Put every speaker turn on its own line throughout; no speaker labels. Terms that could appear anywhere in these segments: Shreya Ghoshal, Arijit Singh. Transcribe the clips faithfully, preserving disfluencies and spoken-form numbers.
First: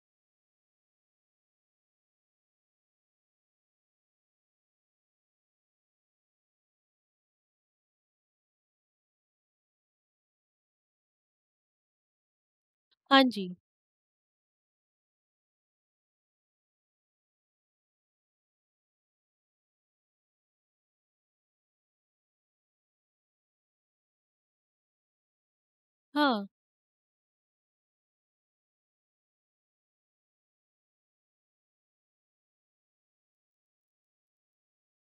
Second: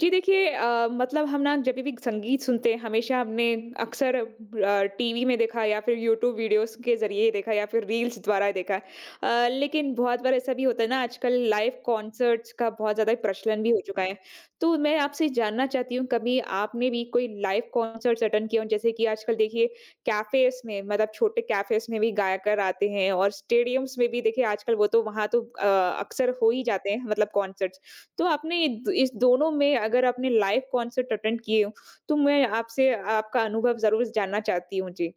जी देखिए अ, मतलब हम ना जब भी संगीत सुनते हैं हमेशा हमने अक्सर टीवी में देखा या फिर यूट्यूब वीडियोस के जरिए देखा या फिर रील्स द्वारा देखा है। अ, लेकिन बहुत बार ऐसा भी होता है ना आजकल लाइव कॉन्सर्ट्स का बहुत ज़्यादा
हाँ जी,
प्रचलन भी हो चुका है तो मैं आपसे जानना चाहती हूँ कभी आपने भी कोई लाइव कॉन्सर्ट्स अटेंड किया हो जैसे कि आजकल देखिए कैफेस में मतलब छोटे कैफेस में भी गायकर आते हैं और स्टेडियम्स में भी देखिए आजकल वो तो वहाँ तो अ, अक्सर
हाँ।
हो ही जाते हैं मतलब कॉन्सर्ट्स। तो आपने ये द इस दोनों में अगर आपने लाइव कॉन्सर्ट अटेंड किए हो, तो मैं आपसे आपका अनुभव ज़रूर जानना चाहती हूँ? जी।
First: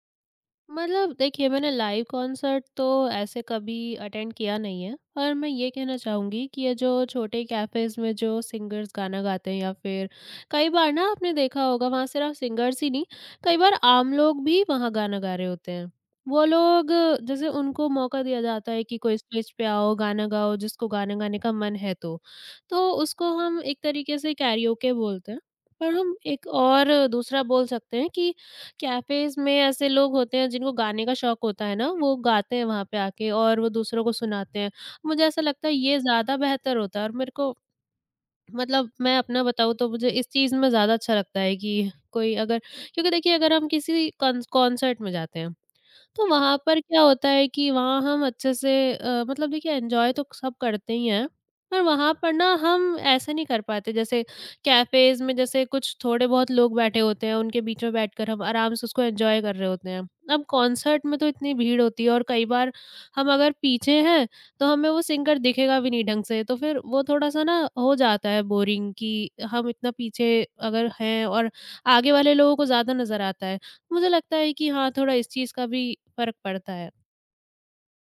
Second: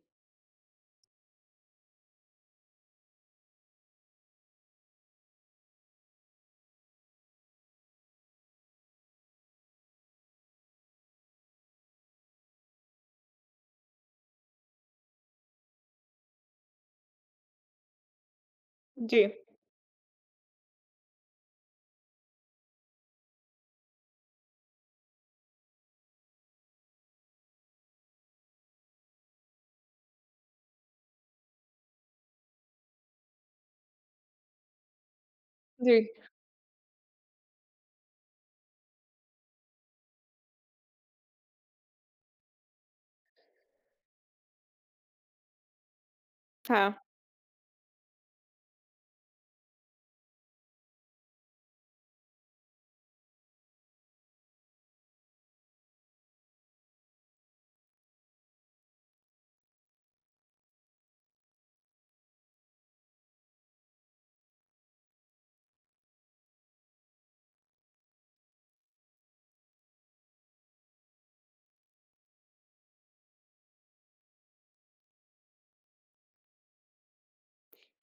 मतलब देखिए, मैंने लाइव कॉन्सर्ट तो ऐसे कभी अटेंड किया नहीं है, पर मैं ये कहना चाहूँगी कि ये जो छोटे कैफ़ेज़ में जो सिंगर्स गाना गाते हैं, या फिर कई बार ना, आपने देखा होगा वहाँ सिर्फ़ सिंगर्स ही नहीं, कई बार आम लोग भी वहाँ गाना गा रहे होते हैं। वो लोग, जैसे उनको मौका दिया जाता है कि कोई
जी।
स्टेज पे आओ, गाना गाओ, जिसको गाना गाने का मन है तो। तो उसको हम एक तरीके से कैरियोके बोलते हैं, पर हम एक और दूसरा बोल सकते हैं कि कैफ़ेज़ में ऐसे लोग होते हैं जिनको गाने का शौक होता है ना, वो गाते हैं वहाँ पे आके और वो दूसरों को सुनाते हैं। मुझे ऐसा लगता है ये
जी।
ज़्यादा बेहतर होता है और मेरे को मतलब मैं अपना बताऊँ तो मुझे इस चीज़ में ज़्यादा अच्छा लगता है कि कोई अगर क्योंकि देखिए, अगर हम किसी कंस कॉन्सर्ट में जाते हैं, तो वहाँ पर
हाँ।
क्या होता है कि वहाँ हम अच्छे से अ, मतलब देखिए, एन्जॉय तो सब करते ही हैं, पर वहाँ पर ना हम ऐसा नहीं कर पाते, जैसे कैफ़ेज़ में जैसे कुछ थोड़े बहुत लोग बैठे होते हैं, उनके बीच में बैठकर हम आराम से उसको एन्जॉय कर रहे होते हैं। अब कॉन्सर्ट में तो इतनी भीड़ होती है, और कई बार हम अगर पीछे हैं, तो हमें वो सिंगर दिखेगा भी नहीं ढंग से, तो फिर वो थोड़ा-सा ना हो जाता है बोरिंग, कि हम इतना पीछे अगर हैं, और आगे वाले लोगों को ज़्यादा नज़र आता है। मुझे लगता है कि हाँ, थोड़ा इस चीज़ का भी फ़र्क पड़ता है।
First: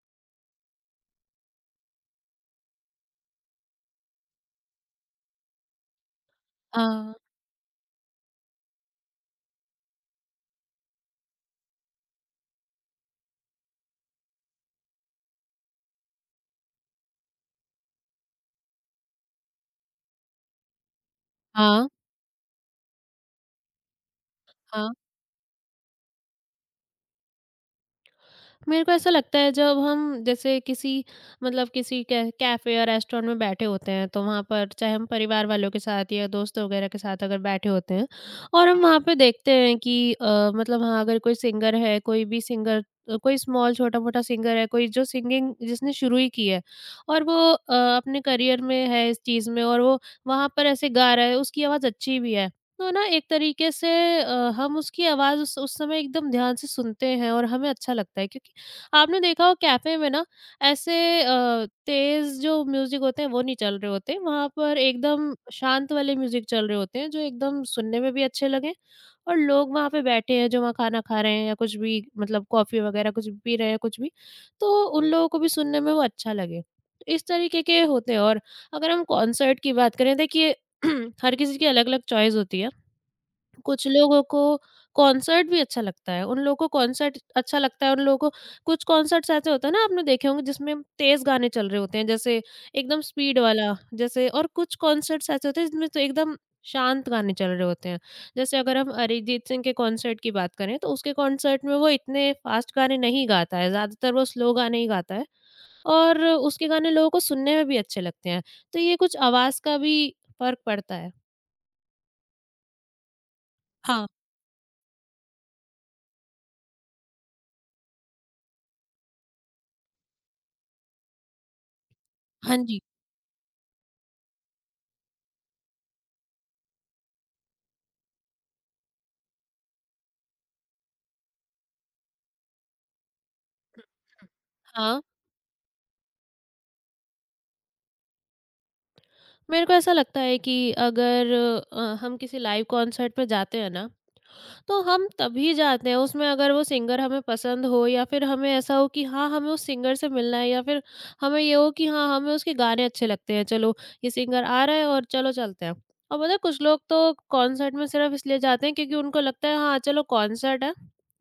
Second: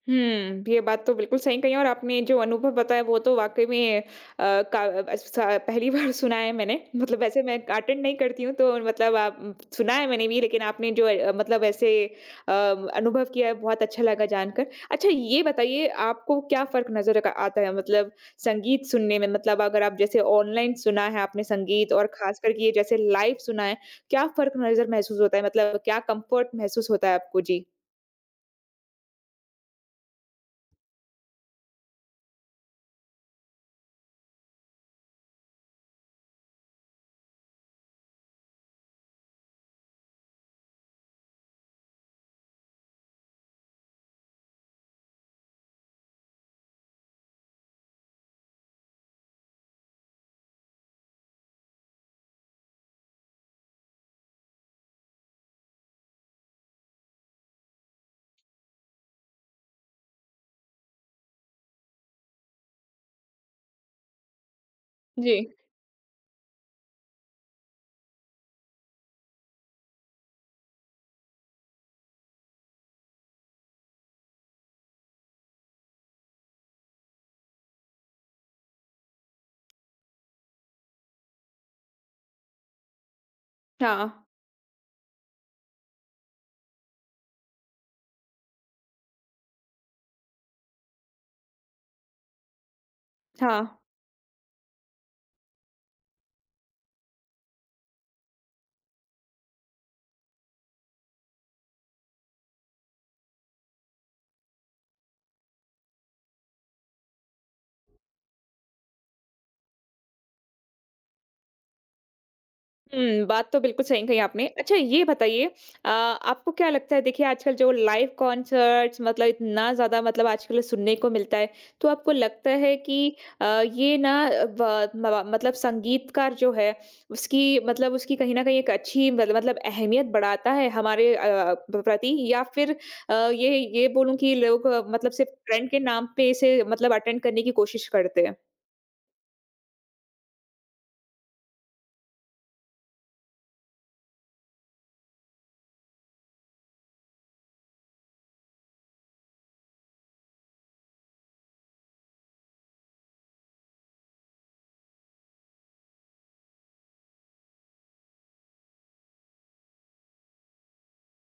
हुँ, ये बात तो बिल्कुल सही कही और आपने जो अनुभव बताया वो तो वाक़ई में अ, का अ, सा पहली बार सुना है मैंने।
हाँ।
मतलब वैसे मैं अटेंड नहीं करती हूँ तो मतलब आप सुना है मैंने भी लेकिन आपने जो अ, मतलब ऐसे अ, अनुभव किया है बहुत अच्छा लगा जानकर। अच्छा ये बताइए आपको क्या फ़र्क नज़र का आता है मतलब संगीत सुनने में? मतलब अगर आप जैसे ऑनलाइन सुना है आपने
हाँ,
संगीत और ख़ासकर कि ये जैसे लाइव सुना है, क्या फ़र्क नज़र
हाँ।
महसूस होता है? मतलब क्या कम्फ़र्ट महसूस होता है आपको? जी।
मेरे को ऐसा लगता है, जब हम जैसे किसी मतलब, किसी कै कैफ़े या रेस्टोरेंट में बैठे होते हैं, तो वहाँ पर चाहे हम परिवार वालों के साथ या दोस्त वगैरह के साथ अगर बैठे होते हैं, और हम वहाँ पे देखते हैं कि अ, मतलब हाँ, अगर कोई सिंगर है, कोई भी सिंगर, अ, कोई स्मॉल छोटा-मोटा सिंगर है, कोई जो सिंगिंग जिसने शुरू ही की है, और वो अ, अपने करियर में है इस चीज़ में, और वो वहाँ पर ऐसे गा रहा है, उसकी आवाज़ अच्छी भी है। तो ना, एक तरीके से अ, हम उसकी आवाज़ उस उस समय एकदम ध्यान से सुनते हैं, और हमें अच्छा लगता है, क्योंकि आपने देखा हो कैफ़े में ना, ऐसे अ, तेज़ जो म्यूज़िक होते हैं वो नहीं चल रहे होते, वहाँ पर एकदम
जी।
शांत वाले म्यूज़िक चल रहे होते हैं, जो एकदम सुनने में भी अच्छे लगें, और लोग वहाँ पे बैठे हैं जो वहाँ खाना खा रहे हैं, या कुछ भी मतलब कॉफ़ी वग़ैरह कुछ भी पी रहे हैं कुछ भी, तो उन लोगों को भी सुनने में वो अच्छा लगे। तो इस तरीके के होते हैं। और अगर हम कॉन्सर्ट की बात करें, देखिए हर किसी की अलग-अलग चॉइस होती है। कुछ
हाँ,
लोगों को कॉन्सर्ट भी अच्छा लगता है, उन लोगों को कॉन्सर्ट अच्छा लगता है, उन लोगों को। कुछ कॉन्सर्ट्स ऐसे होते हैं ना, आपने देखे होंगे, जिसमें तेज़ गाने चल रहे होते हैं, जैसे एकदम स्पीड
हाँ।
वाला। जैसे और कुछ कॉन्सर्ट्स ऐसे होते हैं जिसमें तो एकदम शांत गाने चल रहे होते हैं। जैसे अगर हम अरिजीत सिंह के कॉन्सर्ट की बात करें, तो उसके कॉन्सर्ट में वो इतने फ़ास्ट गाने नहीं गाता है, ज़्यादातर वो स्लो गाने ही गाता है, और उसके गाने लोगों को सुनने में भी अच्छे लगते हैं। तो ये कुछ आवाज़ का भी फ़र्क पड़ता है।
हुँ, बात तो बिल्कुल सही
हाँ।
कही आपने। अच्छा ये बताइए अ, आपको क्या लगता है देखिए आजकल जो लाइव कॉन्सर्ट्स मतलब इतना ज़्यादा मतलब आजकल सुनने को मिलता है, तो आपको लगता
हाँ
है
जी।
कि अ, ये ना अ, ब म मतलब संगीतकार जो है उसकी मतलब उसकी कहीं न कहीं एक अच्छी मतलब मतलब अहमियत बढ़ाता है हमारे अ, प प्रति या फिर अ, ये ये बोलूँ कि लोग अ,
हाँ।
मतलब सिर्फ़ ट्रेंड के नाम पे इसे मतलब अटेंड करने की कोशिश करते हैं?
मेरे को ऐसा लगता है कि अगर अ, हम किसी लाइव कॉन्सर्ट पे जाते हैं ना, तो हम तभी जाते हैं उसमें, अगर वो सिंगर हमें पसंद हो, या फिर हमें ऐसा हो कि हाँ, हमें उस सिंगर से मिलना है, या फिर हमें ये हो कि हाँ, हमें उसके गाने अच्छे लगते हैं, चलो ये सिंगर आ रहा है और चलो चलते हैं। और पता है, कुछ लोग तो कॉन्सर्ट में सिर्फ़ इसलिए जाते हैं, क्योंकि उनको लगता है हाँ, चलो कॉन्सर्ट है,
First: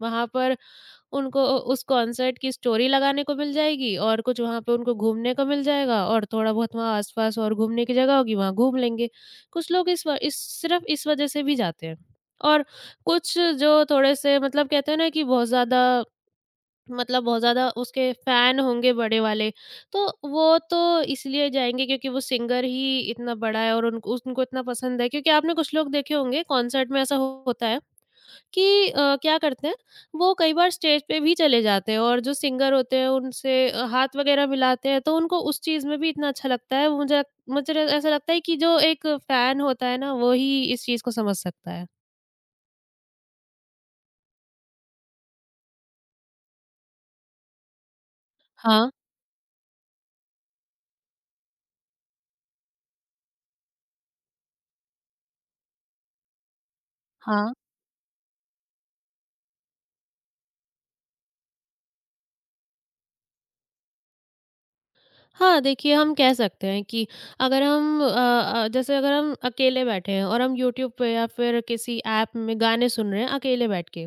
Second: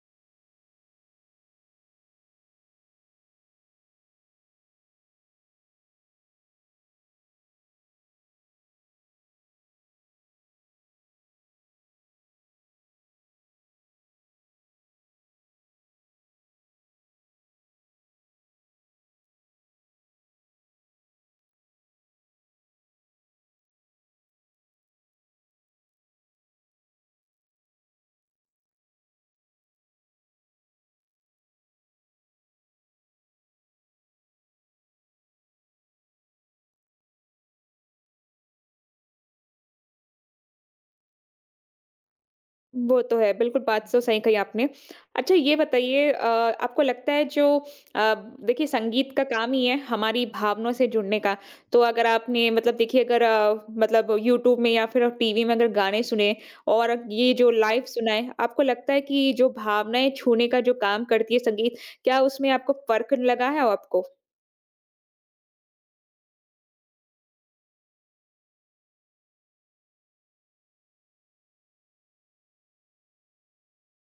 वहाँ पर उनको उ उस कॉन्सर्ट की स्टोरी लगाने को मिल जाएगी, और कुछ वहाँ पे उनको घूमने को मिल जाएगा, और थोड़ा बहुत वहाँ आस-पास और घूमने की जगह होगी, वहाँ घूम लेंगे। कुछ लोग इस व इस सिर्फ़ इस वजह से भी जाते हैं। और कुछ जो थोड़े से मतलब कहते हैं ना, कि बहुत ज़्यादा मतलब बहुत ज़्यादा उसके फ़ैन होंगे बड़े वाले, तो वो तो इसलिए जाएँगे, क्योंकि वो सिंगर ही इतना बड़ा है, और उनको उनको इतना पसंद है, क्योंकि आपने कुछ लोग देखे होंगे कॉन्सर्ट में ऐसा हो- होता है कि अ, क्या करते हैं, वो कई बार स्टेज पे भी चले जाते हैं, और जो सिंगर होते हैं उनसे अ, हाथ वगैरह मिलाते हैं, तो उनको उस चीज़ में भी इतना अच्छा लगता है। मुझे मुझे ऐसा लगता है कि जो एक फ़ैन होता है ना, वो ही इस चीज़ को समझ सकता है।
वो तो है, बिल्कुल बात तो सही कही आपने। अच्छा ये बताइए अ, आपको लगता है जो अ, देखिए
हाँ,
संगीत का काम ही है हमारी भावनाओं से जुड़ने का। तो अगर आपने मतलब देखिए अगर अ, मतलब यूट्यूब में या फिर टीवी में अगर गाने सुने और ये जो
हाँ।
लाइव सुना है, आपको लगता है कि जो भावनाएँ छूने का जो काम करती है संगीत, क्या उसमें आपको फ़र्क लगा है आपको?
हाँ, देखिए, हम कह सकते हैं कि अगर हम अ अ, जैसे अगर हम अकेले बैठे हैं, और हम यूट्यूब पे या फिर किसी ऐप में गाने सुन रहे हैं अकेले बैठ के,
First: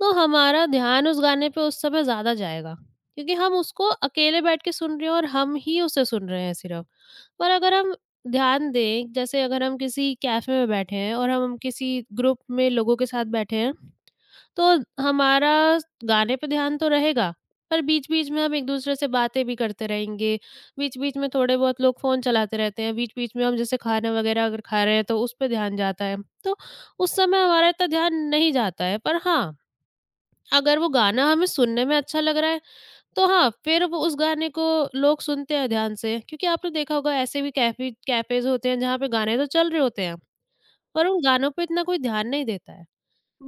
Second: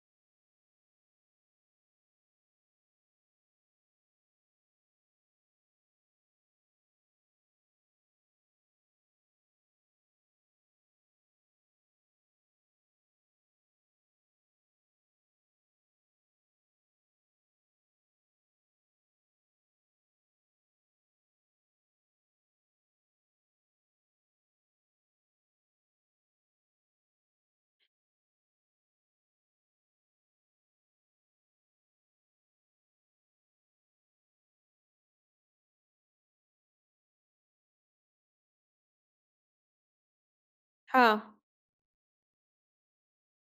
तो हमारा ध्यान उस गाने पे उस समय ज़्यादा जाएगा, क्योंकि हम उसको अकेले बैठ के सुन रहे हैं, और हम ही उसे सुन रहे हैं सिर्फ। पर अगर हम ध्यान दें, जैसे अगर हम किसी कैफ़े में बैठे हैं, और हम किसी ग्रुप में लोगों के साथ बैठे हैं, तो हमारा गाने पे ध्यान तो रहेगा, पर बीच-बीच में हम एक-दूसरे से बातें भी करते रहेंगे। बीच-बीच में थोड़े बहुत लोग फ़ोन चलाते रहते हैं, बीच-बीच में हम जैसे खाना वगैरह अगर खा रहे हैं, तो उस पे ध्यान जाता है। तो उस समय हमारा इतना ध्यान नहीं जाता है, पर हाँ, अगर वो गाना हमें सुनने में अच्छा लग रहा है, तो हाँ, फिर वो उस गाने को लोग सुनते हैं ध्यान से। क्योंकि आपने देखा होगा, ऐसे भी कैफ़ी कैफ़ेज़ होते हैं जहाँ पे गाने तो चल रहे होते हैं, पर
हाँ।
उन गानों पे इतना कोई ध्यान नहीं देता है।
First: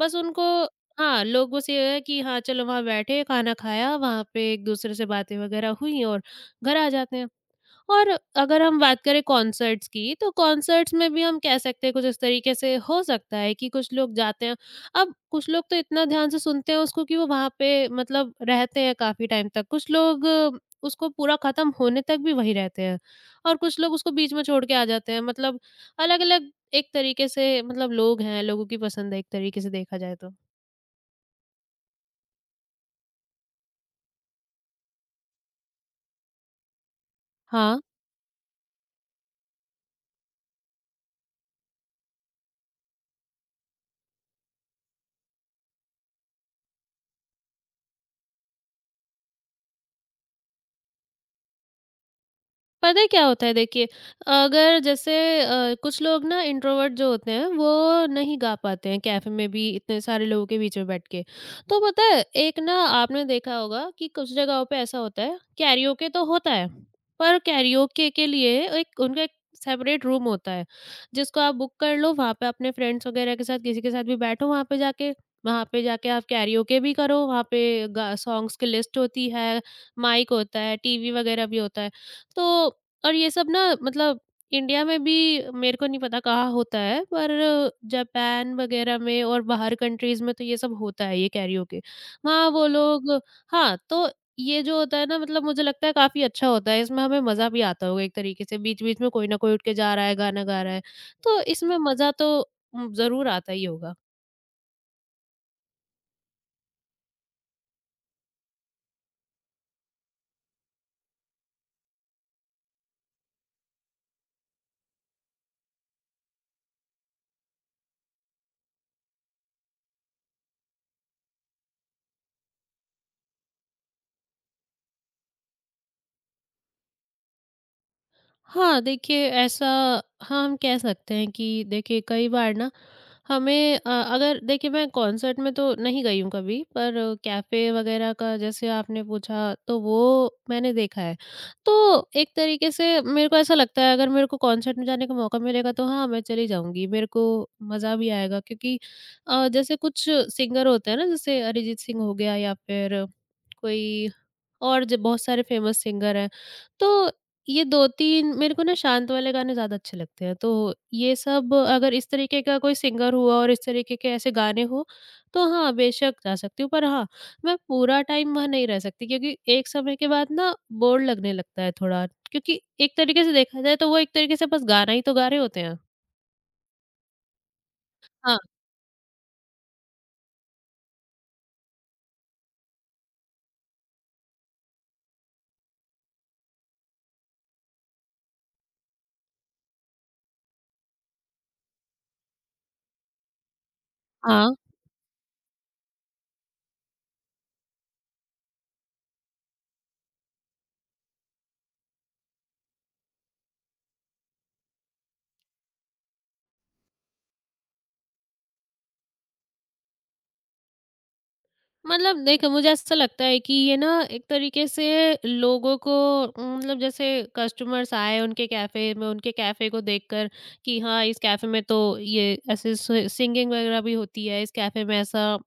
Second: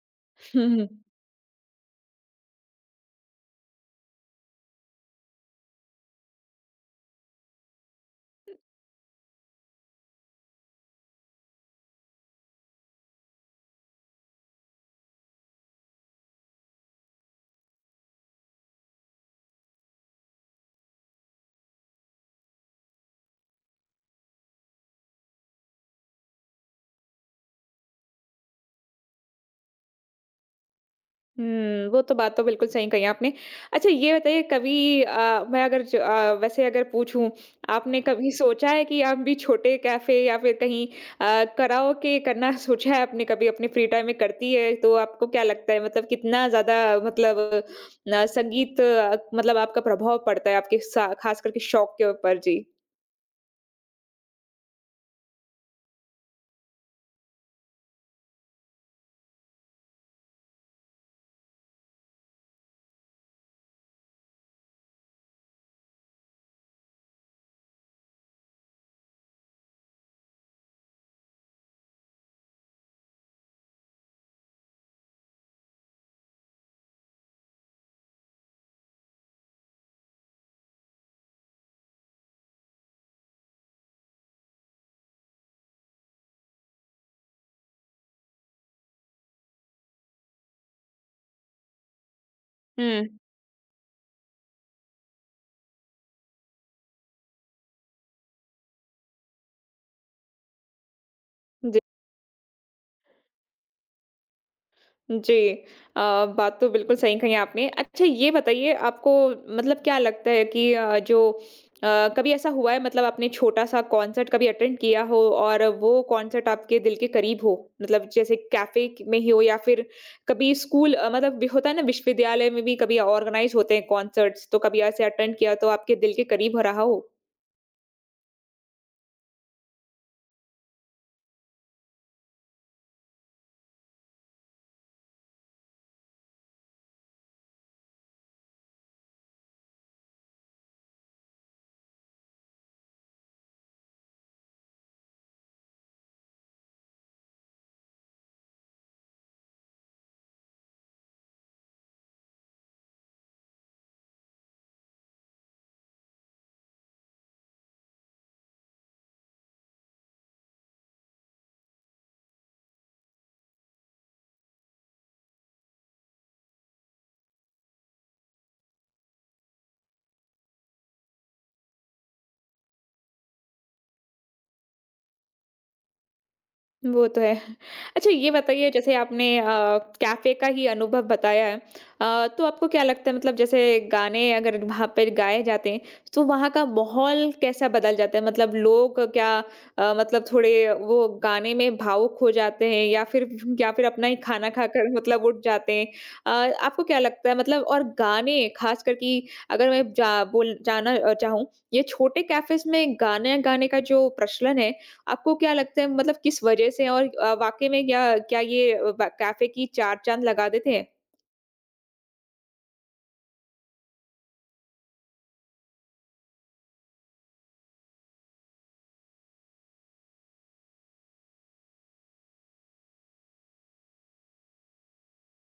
बस उनको
हुँ, हुँ।
हाँ, लोग बस ये है कि हाँ, चलो वहाँ बैठे, खाना खाया, वहाँ पे एक-दूसरे से बातें वगैरह हुई, और घर आ जाते हैं। और अगर हम बात करें कॉन्सर्ट्स की, तो कॉन्सर्ट्स में भी हम कह सकते हैं कुछ इस तरीके से हो सकता है कि कुछ लोग जाते हैं। अब कुछ लोग तो इतना ध्यान से सुनते हैं उसको, कि वो वहाँ पे मतलब रहते हैं काफ़ी टाइम तक। कुछ लोग अ, उसको पूरा ख़त्म होने तक भी वहीं रहते हैं, और कुछ लोग उसको बीच में छोड़ के आ जाते हैं। मतलब अलग-अलग एक तरीके से मतलब लोग हैं, लोगों की पसंद है एक तरीके से देखा जाए तो।
हुँ, वो तो बात तो बिल्कुल सही कही आपने। अच्छा ये बताइए कभी अ, मैं अगर ज अ, वैसे अगर पूछूँ,
हाँ।
आपने कभी सोचा है कि आप भी छोटे कैफ़े या फिर कहीं अ, कराओके करना सोचा है आपने कभी अपने फ्री टाइम में करती है, तो आपको क्या लगता है मतलब कितना ज़्यादा मतलब न संगीत अ, मतलब आपका प्रभाव पड़ता है आपके सा ख़ास करके शौक के ऊपर? जी।
पता है क्या होता है देखिए, अगर जैसे अ, कुछ लोग ना, इंट्रोवर्ट जो होते हैं, वो नहीं गा पाते हैं कैफ़े में भी इतने सारे लोगों के बीच में बैठ के। तो पता है, एक ना, आपने देखा होगा कि कुछ जगहों पे ऐसा होता है, कैरियोके तो होता है, पर कैरियोके के लिए एक उनका एक सेपरेट रूम होता है, जिसको आप बुक कर लो, वहाँ पे अपने फ्रेंड्स वगैरह के साथ किसी के साथ भी बैठो वहाँ पे जाके। वहाँ पे जाके आप कैरियोके भी करो, वहाँ पे गा सॉन्ग्स की लिस्ट होती है, माइक होता है, टीवी वगैरह भी होता है। तो और ये सब ना मतलब, इंडिया में भी मेरे को नहीं पता कहाँ होता है, पर जापान वगैरह में, और बाहर कंट्रीज में तो ये सब होता है, ये कैरियोके। वहाँ वो
हुँ।
लोग हाँ, तो ये जो होता है ना, मतलब मुझे लगता है काफ़ी अच्छा होता है, इसमें हमें मज़ा भी आता होगा, एक तरीके से बीच-बीच में कोई ना कोई उठ के जा रहा है, गाना गा रहा है। तो इसमें मज़ा तो उम, ज़रूर आता ही होगा।
जी। अ, बात तो बिल्कुल सही कही आपने। अच्छा ये बताइए आपको मतलब क्या लगता है कि अ, जो अ, कभी ऐसा हुआ है मतलब आपने छोटा-सा कॉन्सर्ट कभी अटेंड किया हो और वो कॉन्सर्ट आपके दिल के करीब हो? मतलब जैसे कैफ़े क में ही हो या फिर कभी स्कूल अ, मतलब भी होता है ना विश्वविद्यालय में भी कभी ऑर्गनाइज़ होते हैं कॉन्सर्ट्स, तो कभी ऐसे अटेंड किया तो आपके दिल के करीब हो रहा हो?
हाँ, देखिए ऐसा, हाँ, हम कह सकते हैं कि देखिए, कई बार ना, हमें अ, अगर देखिए, मैं कॉन्सर्ट में तो नहीं गई हूँ कभी, पर कैफ़े वग़ैरह का जैसे आपने पूछा, तो वो मैंने देखा है। तो एक तरीके से मेरे को ऐसा लगता है, अगर मेरे को कॉन्सर्ट में जाने का मौका मिलेगा, तो हाँ, मैं चली जाऊँगी। मेरे को मज़ा भी आएगा, क्योंकि अ, जैसे कुछ सिंगर होते हैं ना, जैसे अरिजीत सिंह हो गया, या फिर कोई और ज बहुत सारे फेमस सिंगर हैं। तो ये दो तीन, मेरे को ना शांत वाले गाने ज़्यादा अच्छे लगते हैं। तो ये सब अगर इस तरीके का कोई सिंगर हुआ, और इस तरीके के ऐसे गाने हो, तो हाँ, बेशक जा सकती हूँ। पर हाँ, मैं पूरा टाइम वहाँ नहीं रह सकती, क्योंकि एक समय के बाद ना बोर लगने लगता है थोड़ा। क्योंकि एक तरीके से देखा जाए तो वो एक तरीके से बस गाना ही तो गा रहे होते हैं।
वो तो है। अच्छा ये
हाँ।
बताइए जैसे आपने अ, कैफ़े का ही अनुभव बताया है। अ, तो आपको क्या लगता है मतलब जैसे गाने अगर वहाँ पे गाए जाते हैं, तो वहाँ का माहौल कैसा बदल जाता है? मतलब लोग क्या अ, मतलब थोड़े वो गाने में भावुक हो जाते हैं या फिर या फिर अपना ही खाना
हाँ,
खाकर मतलब उठ जाते हैं? अ, आपको क्या लगता है मतलब और गाने ख़ासकर कि अगर मैं जा बोल जाना अ, चाहूँ, ये छोटे कैफ़ेज़ में गाने गाने का जो प्रचलन है, आपको क्या लगता है मतलब किस वजह से और अ, वाक़ई में क्या क्या ये अ, ब कैफ़े की चार चाँद लगा देते हैं?
मतलब देखो, मुझे ऐसा लगता है कि ये ना एक तरीके से लोगों को उम, मतलब जैसे कस्टमर्स आए उनके कैफ़े में, उनके कैफ़े को देखकर कि हाँ, इस कैफ़े में तो ये ऐसे स सिंगिंग वगैरह भी होती है, इस कैफ़े में ऐसा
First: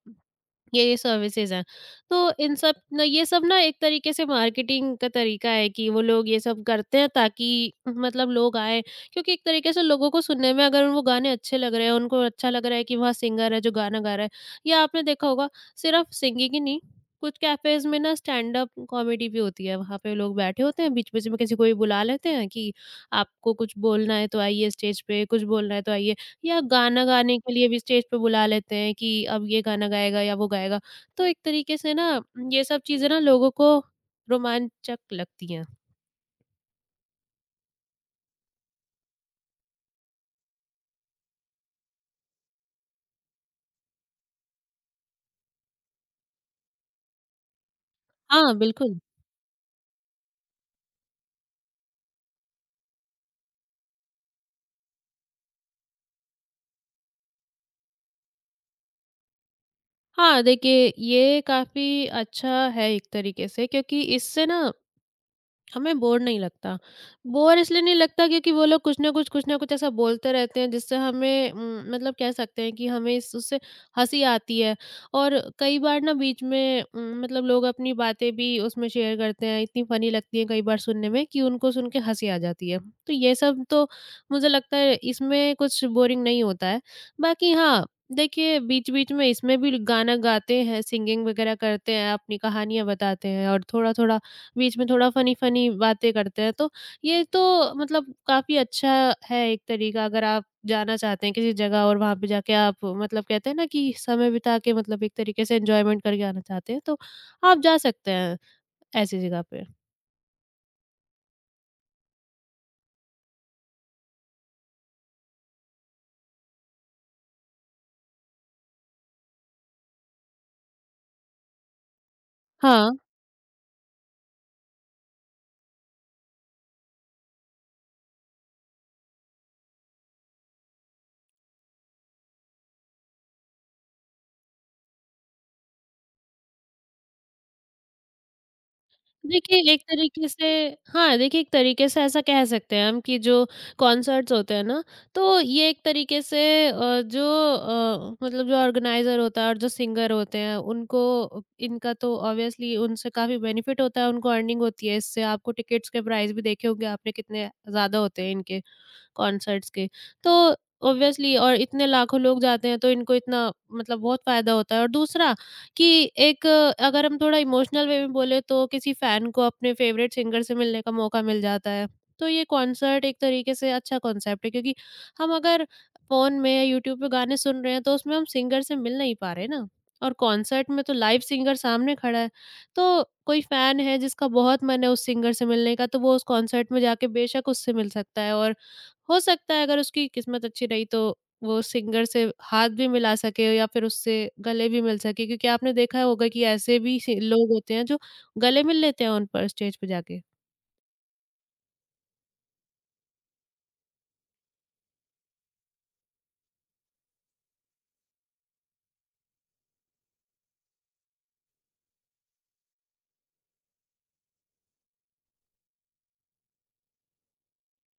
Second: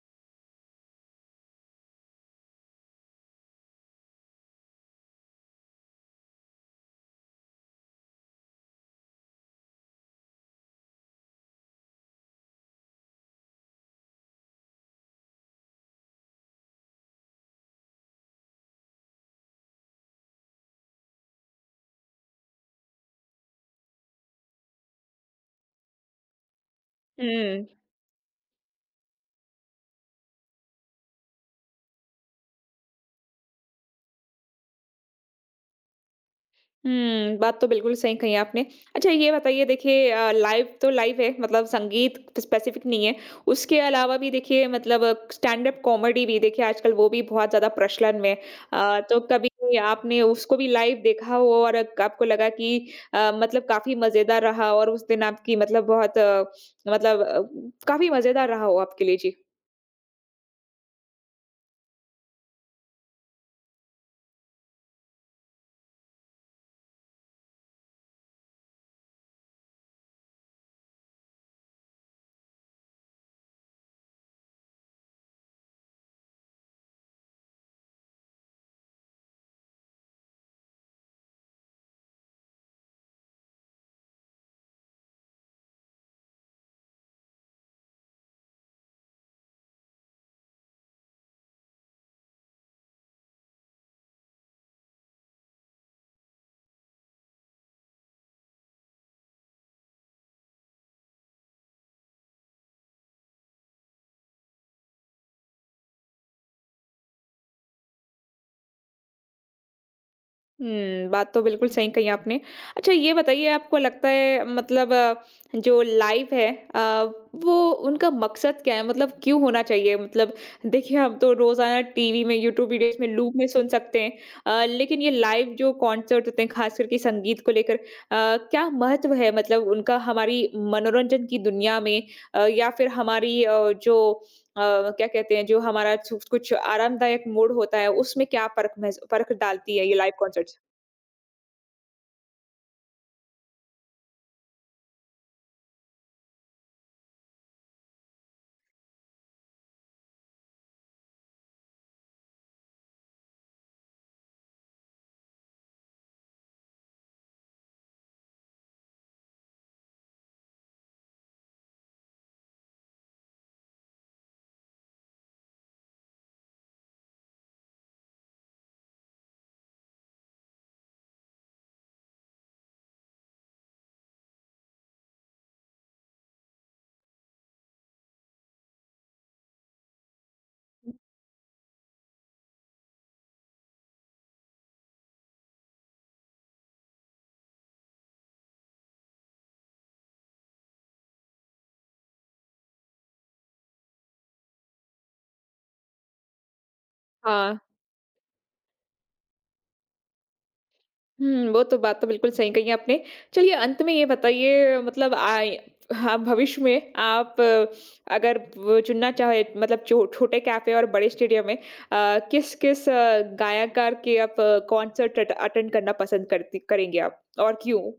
ये सर्विसेज हैं। तो इन सब ना, ये सब ना एक तरीके से मार्केटिंग का तरीका है कि वो लोग ये सब करते हैं ताकि मतलब लोग आएँ। क्योंकि एक तरीके से लोगों को सुनने में अगर वो गाने अच्छे लग रहे हैं, उनको अच्छा लग रहा है कि वहाँ सिंगर है जो गाना गा रहा है। या आपने देखा होगा, सिर्फ़ सिंगिंग ही नहीं, कुछ कैफ़ेज़ में ना स्टैंड अप कॉमेडी भी होती है। वहाँ पे लोग बैठे होते हैं, बीच-बीच में किसी को भी बुला लेते हैं कि आपको कुछ बोलना है तो आइए स्टेज पे, कुछ बोलना है तो आइए। या गाना गाने के
हुँ,
लिए भी स्टेज पे बुला लेते हैं कि अब ये गाना गाएगा या वो गाएगा। तो एक तरीके से ना, ये सब चीज़ें ना लोगों को रोमांचक लगती हैं।
हुँ, बात तो बिल्कुल सही कही आपने। अच्छा ये बताइए देखिए अ, लाइव तो लाइव है मतलब संगीत स्पेसिफ़िक नहीं है। उसके अलावा भी देखिए मतलब स्टैंड अप कॉमेडी भी देखिए आजकल वो भी बहुत ज़्यादा प्रचलन में है।
हाँ, बिल्कुल।
अ, तो कभी आपने उसको भी लाइव देखा हो और अ- आपको लगा कि अ, मतलब काफ़ी मज़ेदार रहा और उस दिन आपकी मतलब बहुत अ, मतलब अ, काफ़ी मज़ेदार रहा हो आपके लिए? जी।
हाँ, देखिए ये काफ़ी अच्छा है एक तरीके से, क्योंकि इससे ना हमें बोर नहीं लगता। बोर इसलिए नहीं लगता क्योंकि वो लोग कुछ न कुछ, कुछ न कुछ ऐसा बोलते रहते हैं जिससे हमें उम, मतलब कह सकते हैं कि हमें इस उससे हँसी आती है। और कई बार ना बीच में उम, मतलब लोग अपनी बातें भी उसमें शेयर करते हैं, इतनी फ़नी लगती हैं कई बार सुनने में कि उनको सुन के हँसी आ जाती है। तो ये सब तो मुझे लगता है इसमें कुछ बोरिंग नहीं होता है। बाकी हाँ, देखिए बीच-बीच में इसमें भी गाना गाते हैं, सिंगिंग वग़ैरह करते हैं, अपनी कहानियाँ बताते हैं और थोड़ा-थोड़ा बीच में थोड़ा फनी-फनी बातें करते हैं, तो ये तो मतलब काफ़ी अच्छा है एक तरीका। अगर आप जाना चाहते हैं किसी जगह और वहाँ पे जाके आप मतलब कहते हैं ना कि समय बिता के मतलब एक तरीके से एन्जॉयमेंट करके आना चाहते हैं, तो आप जा सकते हैं ऐसी जगह पे।
हुँ, बात तो बिल्कुल सही कही आपने। अच्छा ये बताइए आपको लगता है मतलब अ, जो लाइफ़ है अ, वो उनका मकसद क्या है? मतलब क्यों होना चाहिए? मतलब देखिए हम तो रोज़ाना टीवी में, यूट्यूब
हाँ।
वीडियोज़ में लूप में सुन सकते हैं। अ, लेकिन ये लाइव जो कॉन्सर्ट होते हैं ख़ास करके संगीत को लेकर अ, क्या महत्व है मतलब उनका हमारी मनोरंजन की दुनिया में अ, या फिर हमारी अ, जो अ, क्या कहते हैं जो हमारा सु कुछ आरामदायक मूड होता है उसमें क्या फ़र्क महस फ़र्क
देखिए,
डालती
एक
है ये लाइव
तरीके से
कॉन्सर्ट्स?
हाँ, देखिए, एक तरीके से ऐसा कह सकते हैं हम कि जो कॉन्सर्ट्स होते हैं ना, तो ये एक तरीके से अ, जो अ, मतलब जो ऑर्गनाइज़र होता है और जो सिंगर होते हैं, उनको, इनका तो ऑब्वियसली उनसे काफ़ी बेनिफिट होता है, उनको अर्निंग होती है इससे। आपको टिकट्स के प्राइस भी देखे होंगे आपने कितने ज़्यादा होते हैं इनके। कॉन्सर्ट्स के। तो ऑब्वियसली और इतने लाखों लोग जाते हैं तो इनको इतना मतलब बहुत फ़ायदा होता है। और दूसरा कि एक अ, अगर हम थोड़ा इमोशनल वे में बोले तो किसी फ़ैन को अपने फ़ेवरेट सिंगर से मिलने का मौका मिल जाता है। तो ये कॉन्सर्ट एक तरीके से अच्छा कॉन्सेप्ट है क्योंकि हम अगर फ़ोन में या यूट्यूब पे गाने सुन रहे हैं तो उसमें हम सिंगर से मिल नहीं पा रहे ना, और कॉन्सर्ट में तो लाइव सिंगर सामने खड़ा है। तो कोई फ़ैन है जिसका बहुत मन है उस सिंगर से मिलने का तो वो उस कॉन्सर्ट में जाके बेशक उससे मिल सकता है। और हो सकता है अगर उसकी किस्मत अच्छी रही तो वो सिंगर से हाथ भी मिला सके या फिर उससे गले भी मिल सके, क्योंकि आपने देखा होगा कि ऐसे भी सि- लोग
हाँ।
होते हैं जो गले मिल लेते हैं उन पर स्टेज पे जाके।
हुँ, वो तो बात तो बिल्कुल सही कही आपने। चलिए अंत में ये बताइए मतलब आय हाँ, भविष्य में आप अ, अगर व चुनना चाहे मतलब चो छोटे कैफ़े और बड़े स्टेडियम में आ, किस किस अ, किस-किस गायककार के आप कॉन्सर्ट अट अटेंड करना पसंद करती करेंगे आप और क्यों?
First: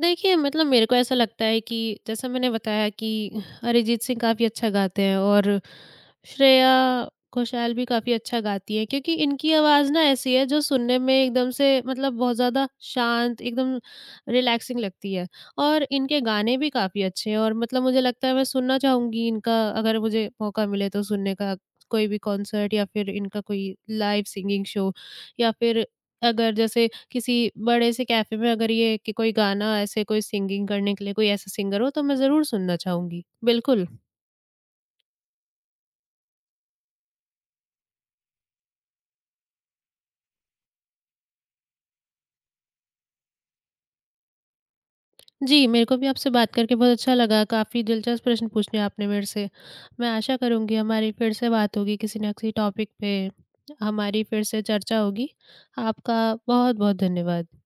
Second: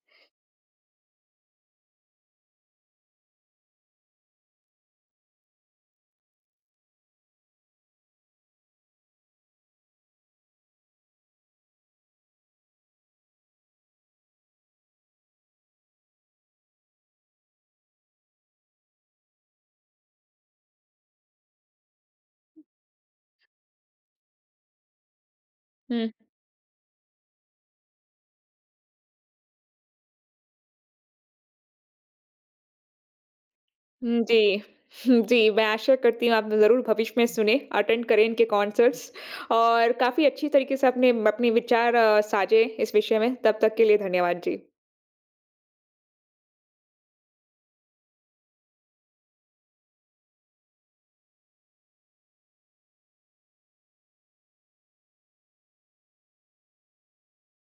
देखिए, मतलब मेरे को ऐसा लगता है कि जैसा मैंने बताया कि अरिजीत सिंह काफ़ी अच्छा गाते हैं और श्रेया घोषाल भी काफ़ी अच्छा गाती हैं, क्योंकि इनकी आवाज़ ना ऐसी है जो सुनने में एकदम से मतलब बहुत ज़्यादा शांत, एकदम रिलैक्सिंग लगती है। और इनके गाने भी काफ़ी अच्छे हैं और मतलब मुझे लगता है मैं सुनना चाहूँगी इनका, अगर मुझे मौका मिले तो सुनने का कोई भी कॉन्सर्ट या फिर इनका कोई लाइव सिंगिंग शो, या फिर
हुँ,
अगर जैसे किसी बड़े से कैफ़े में अगर ये कि कोई गाना ऐसे कोई सिंगिंग करने के लिए कोई ऐसा सिंगर हो, तो मैं ज़रूर सुनना चाहूँगी। बिल्कुल।
हुँ, जी। हम्म, जी, मैं आशा करती हूँ आप ज़रूर भविष्य में सुने, अटेंड करें इनके कॉन्सर्ट्स और काफ़ी अच्छी तरीके से आपने अपने विचार अ, साझे इस विषय में। तब तक के लिए धन्यवाद। जी।
जी, मेरे को भी आपसे बात करके बहुत अच्छा लगा, काफ़ी दिलचस्प प्रश्न पूछे आपने मेरे से। मैं आशा करूँगी हमारी फिर से बात होगी किसी ना किसी टॉपिक पे, हमारी फिर से चर्चा होगी। आपका बहुत-बहुत धन्यवाद।